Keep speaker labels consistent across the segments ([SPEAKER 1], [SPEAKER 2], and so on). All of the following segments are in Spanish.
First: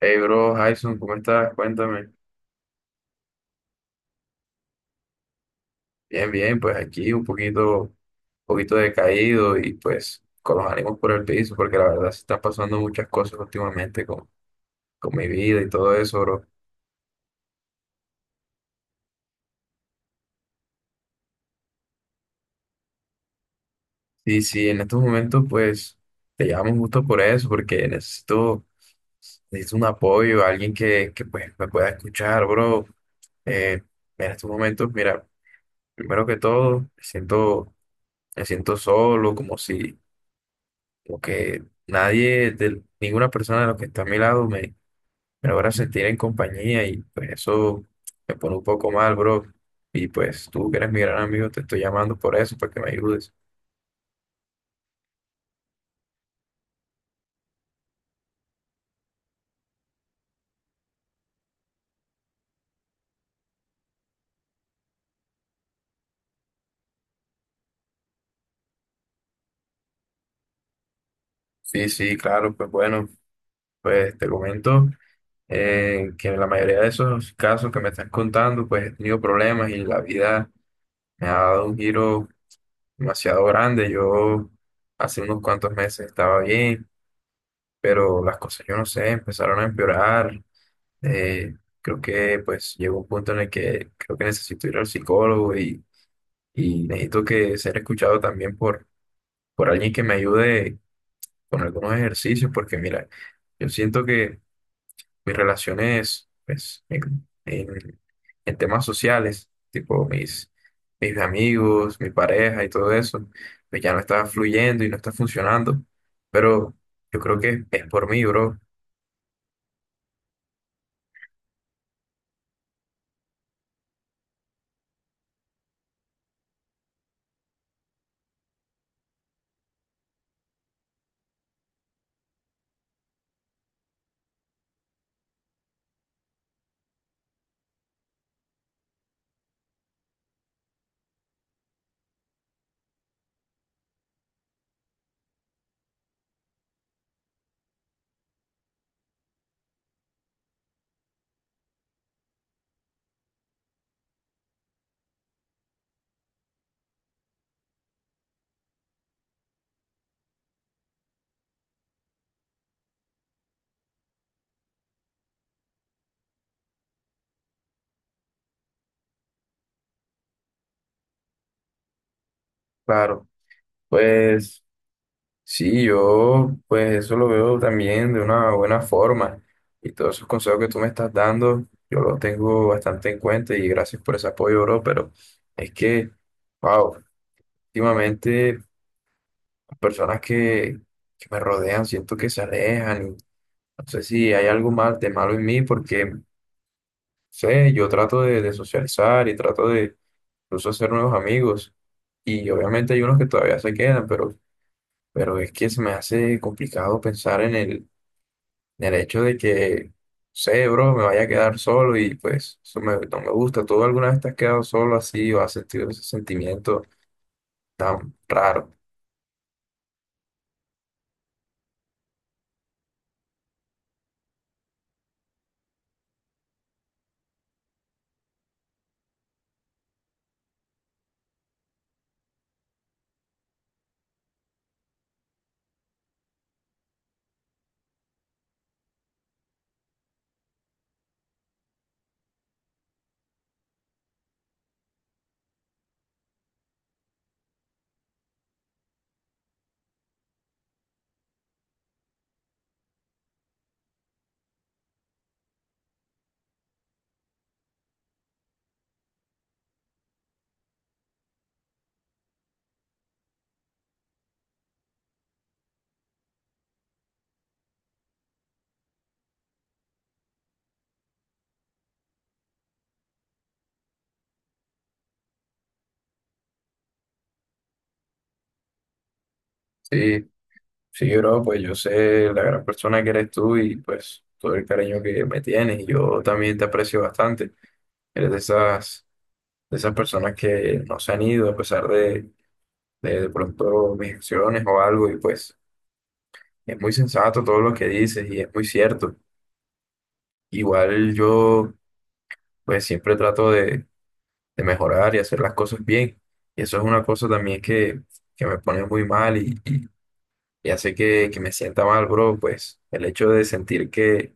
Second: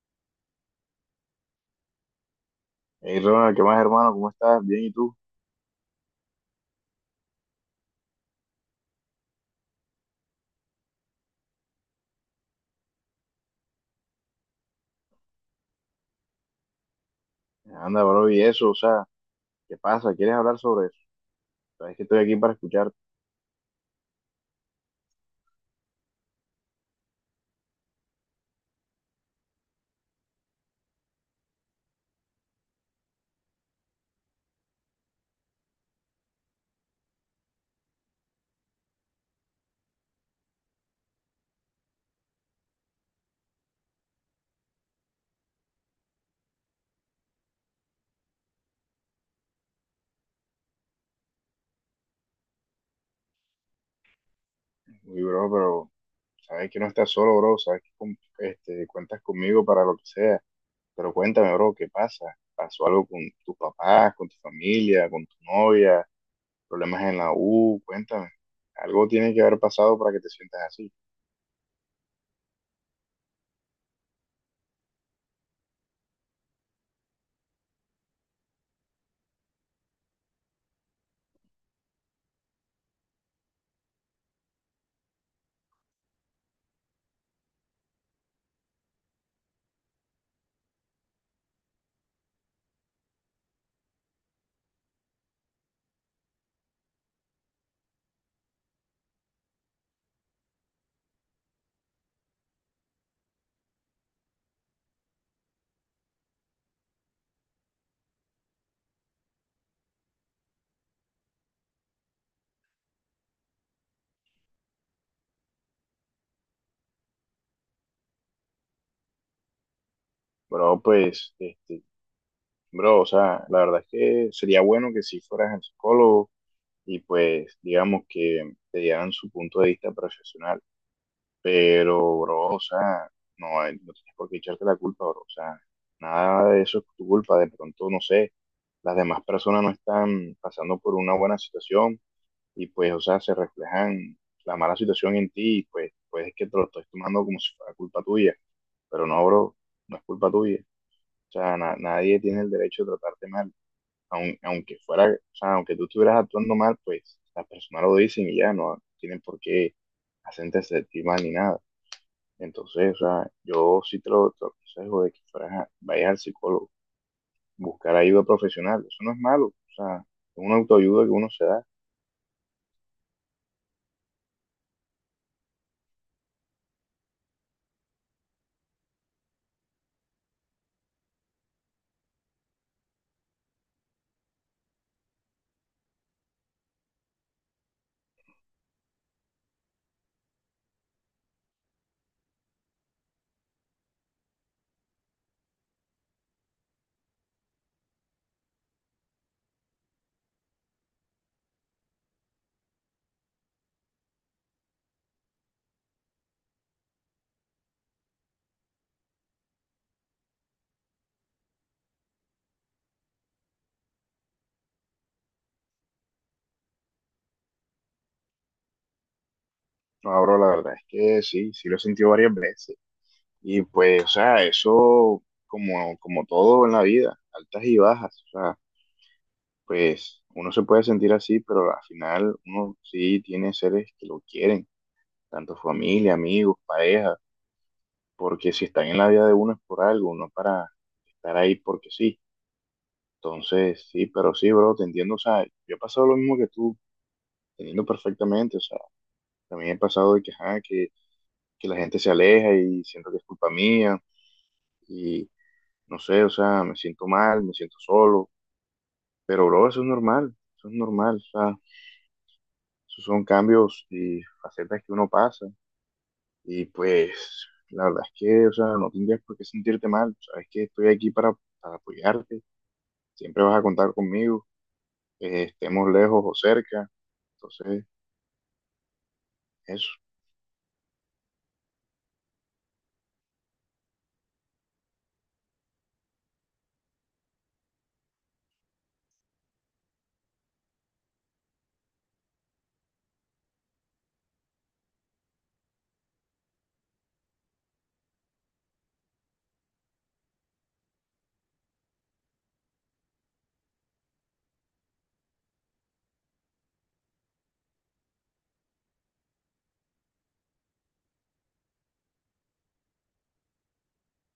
[SPEAKER 1] Hey, bro, Jason, ¿cómo estás? Cuéntame.
[SPEAKER 2] Hey Ronald, ¿qué más hermano? ¿Cómo estás? Bien, ¿y tú?
[SPEAKER 1] Bien, bien, pues aquí un poquito decaído y pues con los ánimos por el piso, porque la verdad se están pasando muchas cosas últimamente con mi vida y todo eso, bro.
[SPEAKER 2] Anda, bro, y eso, o sea, ¿qué pasa? ¿Quieres hablar sobre eso? Sabes que estoy aquí para escucharte.
[SPEAKER 1] Y sí, en estos momentos pues te llamo justo por eso, porque necesito un apoyo, alguien que pues me pueda escuchar, bro. Eh, en estos momentos, mira, primero que todo, me siento solo, como si porque nadie, de, ninguna persona de los que está a mi lado, me logra sentir en compañía y pues eso me pone un poco mal, bro. Y pues tú que eres mi gran amigo, te estoy llamando por eso, para que me ayudes.
[SPEAKER 2] Uy, bro, pero sabes que no estás solo, bro, sabes que este, cuentas conmigo para lo que sea. Pero cuéntame, bro, ¿qué pasa? ¿Pasó algo con tus papás, con tu familia, con tu novia? ¿Problemas en la U? Cuéntame. Algo tiene que haber pasado para que te sientas así.
[SPEAKER 1] Sí, sí, claro, pues bueno, pues te comento que en la mayoría de esos casos que me estás contando, pues he tenido problemas y la vida me ha dado un giro demasiado grande. Yo hace unos cuantos meses estaba bien, pero las cosas, yo no sé, empezaron a empeorar. Eh, Creo que pues llegó un punto en el que creo que necesito ir al psicólogo y necesito que ser escuchado también por alguien que me ayude con algunos ejercicios, porque mira, yo siento que mis relaciones pues, en temas sociales, tipo mis amigos, mi pareja y todo eso, pues ya no está fluyendo y no está funcionando, pero yo creo que es por mí, bro.
[SPEAKER 2] Bro, pues, este, bro, o sea, la verdad es que sería bueno que si fueras el psicólogo y pues digamos que te dieran su punto de vista profesional. Pero, bro, o sea, no, hay no tienes por qué echarte la culpa, bro. O sea, nada de eso es tu culpa. De pronto, no sé, las demás personas no están pasando por una buena situación y pues, o sea, se reflejan la mala situación en ti y pues, pues es que te lo estés tomando como si fuera culpa tuya. Pero no, bro, no es culpa tuya. O sea, nadie tiene el derecho de tratarte mal aunque fuera, o sea, aunque tú estuvieras actuando mal, pues las personas lo dicen y ya no tienen por qué hacerte sentir mal ni nada. Entonces, o sea, yo sí te lo aconsejo de que vayas al psicólogo, buscar ayuda profesional, eso no es malo, o sea, es una autoayuda que uno se da.
[SPEAKER 1] Claro, pues. Sí, yo pues eso lo veo también de una buena forma y todos esos consejos que tú me estás dando, yo los tengo bastante en cuenta y gracias por ese apoyo, bro, pero es que, wow, últimamente las personas que me rodean siento que se alejan y no sé si hay algo mal de malo en mí porque, no sé, yo trato de socializar y trato de incluso hacer nuevos amigos y obviamente hay unos que todavía se quedan, pero es que se me hace complicado pensar en el del hecho de que, sé, bro, me vaya a quedar solo y pues eso me- no me gusta. ¿Tú alguna vez te has quedado solo así o has sentido ese sentimiento tan raro?
[SPEAKER 2] No, abro la verdad es que sí, sí lo he sentido varias veces. Y pues, o sea, eso como todo en la vida, altas y bajas, o sea, pues uno se puede sentir así, pero al final uno sí tiene seres que lo quieren, tanto familia, amigos, pareja, porque si están en la vida de uno es por algo, no para estar ahí porque sí. Entonces, sí, pero sí, bro, te entiendo, o sea, yo he pasado lo mismo que tú, teniendo perfectamente, o sea, también he pasado de que, ajá, que la gente se aleja y siento que es culpa mía y no sé, o sea, me siento mal, me siento solo, pero bro, eso es normal, o sea, esos son cambios y facetas que uno pasa. Y pues, la verdad es que, o sea, no tendrías por qué sentirte mal. Sabes que estoy aquí para apoyarte. Siempre vas a contar conmigo, estemos lejos o cerca. Entonces, eso.
[SPEAKER 1] Sí, sí, bro, pues yo sé la gran persona que eres tú y pues todo el cariño que me tienes y yo también te aprecio bastante. Eres de esas personas que no se han ido a pesar de pronto mis acciones o algo y pues es muy sensato todo lo que dices y es muy cierto. Igual yo pues siempre trato de mejorar y hacer las cosas bien. Y eso es una cosa también que me pone muy mal y hace que me sienta mal, bro, pues el hecho de sentir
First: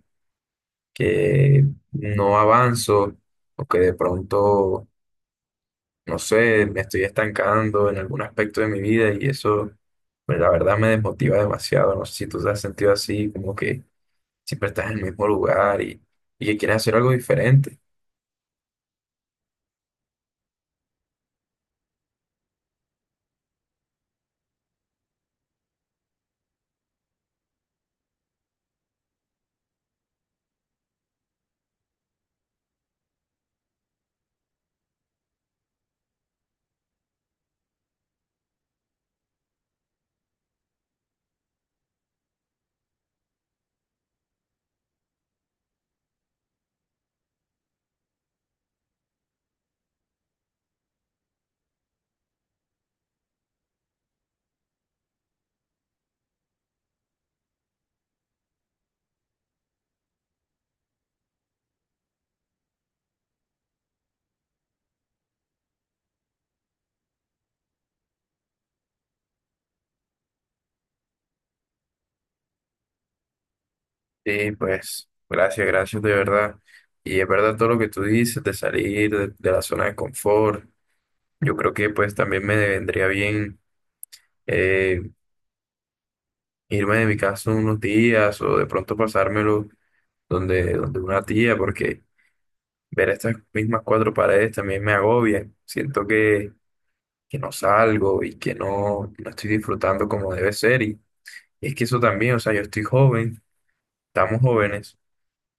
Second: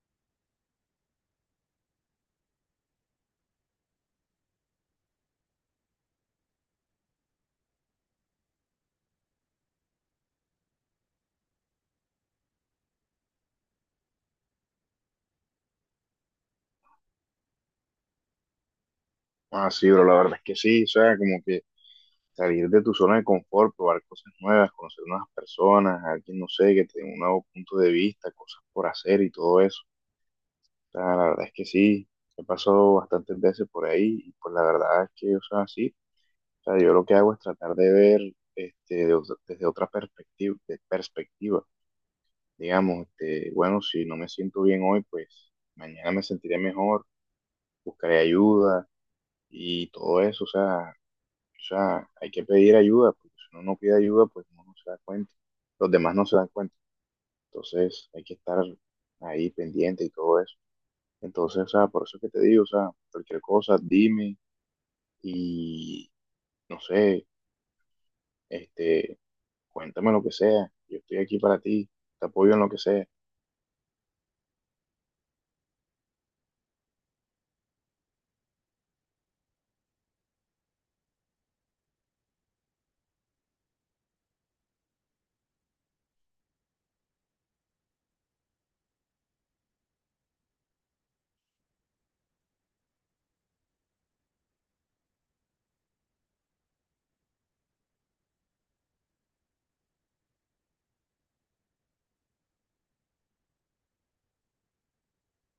[SPEAKER 1] que no avanzo o que de pronto, no sé, me estoy estancando en algún aspecto de mi vida y eso, pues, la verdad me desmotiva demasiado. No sé si tú te has sentido así, como que siempre estás en el mismo lugar, y que quieres hacer algo diferente.
[SPEAKER 2] Ah, sí, pero la verdad es que sí, o sea, como que salir de tu zona de confort, probar cosas nuevas, conocer nuevas personas, alguien, no sé, que te dé un nuevo punto de vista, cosas por hacer y todo eso. O sea, la verdad es que sí, he pasado bastantes veces por ahí y pues la verdad es que, o sea, sí, o sea, yo lo que hago es tratar de ver este, desde otra perspectiva, de perspectiva. Digamos, este, bueno, si no me siento bien hoy, pues mañana me sentiré mejor, buscaré ayuda y todo eso. O sea, hay que pedir ayuda, porque si uno no pide ayuda, pues uno no se da cuenta. Los demás no se dan cuenta. Entonces, hay que estar ahí pendiente y todo eso. Entonces, o sea, por eso es que te digo, o sea, cualquier cosa, dime y no sé, este, cuéntame lo que sea, yo estoy aquí para ti, te apoyo en lo que sea.
[SPEAKER 1] Sí, pues, gracias, gracias de verdad. Y es verdad todo lo que tú dices de salir de la zona de confort. Yo creo que pues también me vendría bien eh, irme de mi casa unos días o de pronto pasármelo donde una tía, porque ver estas mismas cuatro paredes también me agobia. Siento que no salgo y que no estoy disfrutando como debe ser. Y es que eso también, o sea, yo estoy joven, estamos jóvenes.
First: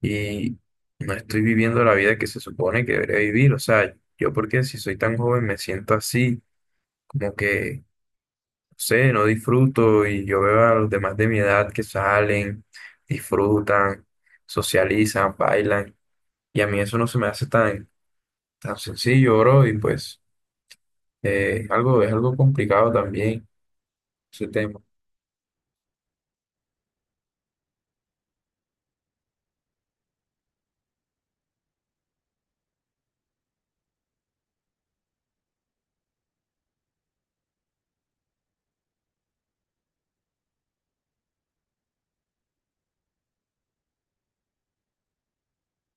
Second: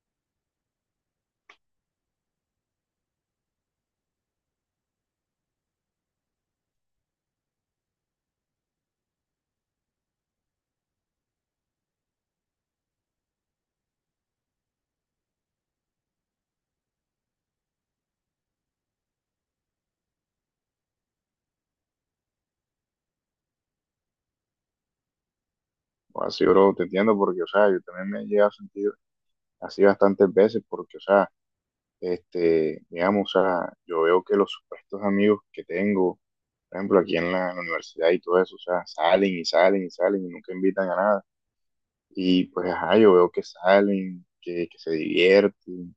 [SPEAKER 1] Y no estoy viviendo la vida que se supone que debería vivir. O sea, yo porque si soy tan joven me siento así, como que, no sé, no disfruto y yo veo a los demás de mi edad que salen, disfrutan, socializan, bailan y a mí eso no se me hace tan sencillo, bro, y pues es algo complicado también ese tema.
[SPEAKER 2] O así, bro, te entiendo porque, o sea, yo también me he llegado a sentir así bastantes veces porque, o sea, este, digamos, o sea, yo veo que los supuestos amigos que tengo, por ejemplo, aquí en la universidad y todo eso, o sea, salen y salen y salen y nunca invitan a nada. Y pues, ajá, yo veo que salen, que se divierten,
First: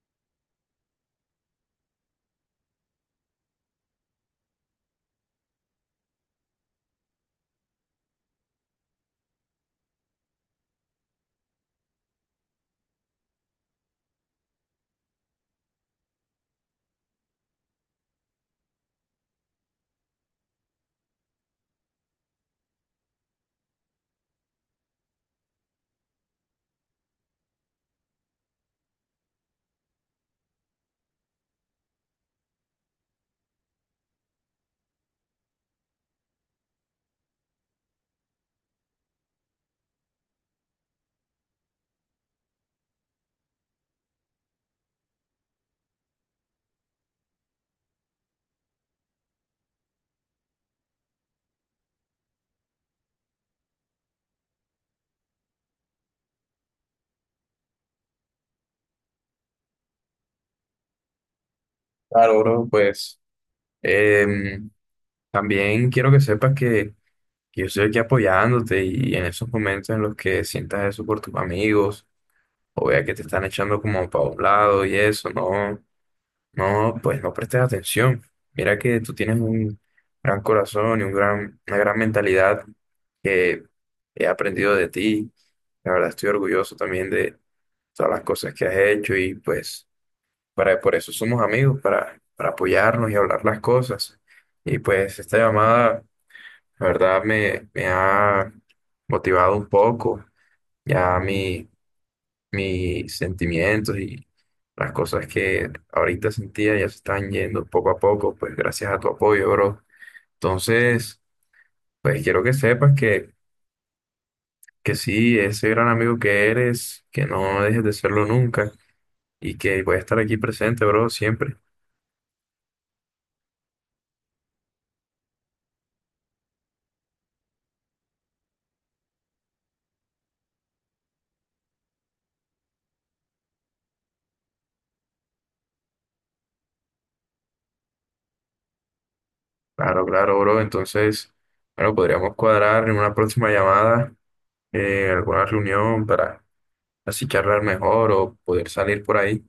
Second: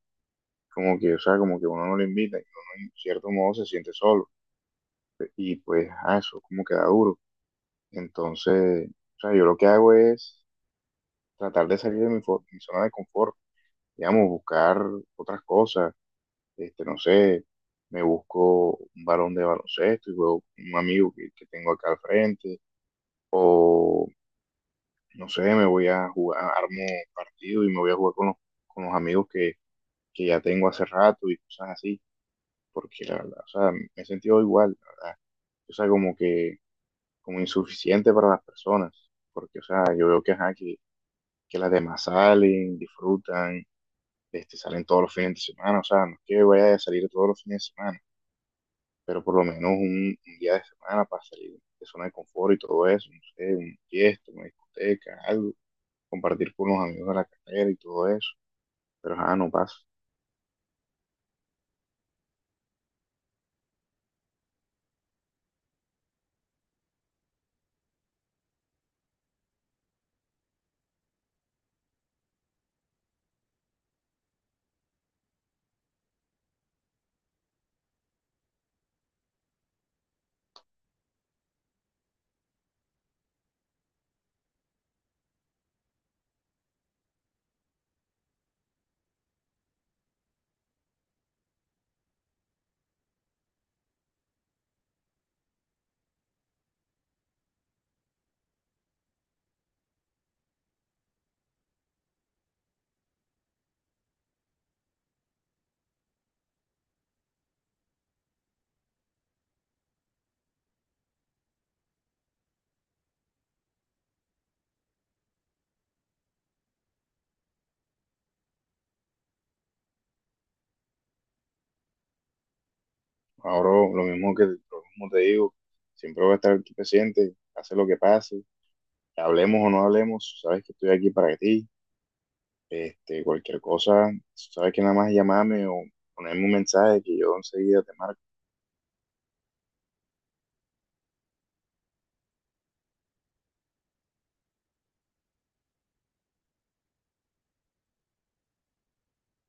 [SPEAKER 2] como que, o sea, como que uno no le invita y uno en cierto modo se siente solo. Y pues, ajá, eso como que da duro. Entonces, o sea, yo lo que hago es tratar de salir de mi, mi zona de confort, digamos, buscar otras cosas, este, no sé, me busco un balón de baloncesto y juego con un amigo que tengo acá al frente, o no sé, me voy a jugar, armo partido y me voy a jugar con los amigos que ya tengo hace rato y cosas así, porque la verdad, o sea, me he sentido igual, la verdad, o sea, como que, como insuficiente para las personas, porque, o sea, yo veo que, ajá, que las demás salen, disfrutan, este, salen todos los fines de semana, o sea, no es que vaya a salir todos los fines de semana, pero por lo menos un día de semana para salir de zona de confort y todo eso, no sé, un fiesta, una discoteca, algo, compartir con los amigos de la carrera y todo eso, pero ah, no pasa.
[SPEAKER 1] Claro, bro, pues em, también quiero que sepas que yo estoy aquí apoyándote y en esos momentos en los que sientas eso por tus amigos o vea que te están echando como para un lado y eso, no, no, pues no prestes atención. Mira que tú tienes un gran corazón y un una gran mentalidad que he aprendido de ti. La verdad estoy orgulloso también de todas las cosas que has hecho y pues... Para, por eso somos amigos, para apoyarnos y hablar las cosas. Y pues esta llamada, la verdad, me ha motivado un poco ya mis sentimientos y las cosas que ahorita sentía ya se están yendo poco a poco, pues gracias a tu apoyo, bro. Entonces, pues quiero que sepas que sí, ese gran amigo que eres, que no dejes de serlo nunca y que voy a estar aquí presente, bro, siempre.
[SPEAKER 2] Ahora lo mismo te digo, siempre voy a estar aquí presente, pase lo que pase, hablemos o no hablemos, sabes que estoy aquí para ti. Este, cualquier cosa, sabes que nada más llamarme o ponerme un mensaje que yo enseguida te marco.
[SPEAKER 1] Claro, claro, bro. Entonces, bueno, podríamos cuadrar en una próxima llamada, alguna reunión para así charlar mejor o poder salir por ahí.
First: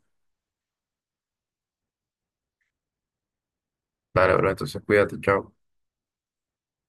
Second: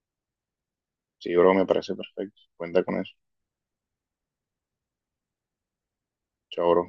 [SPEAKER 2] Sí, bro, me parece perfecto. Cuenta con eso.
[SPEAKER 1] Dale, bro. Entonces, cuídate, chao.
[SPEAKER 2] Chao, bro.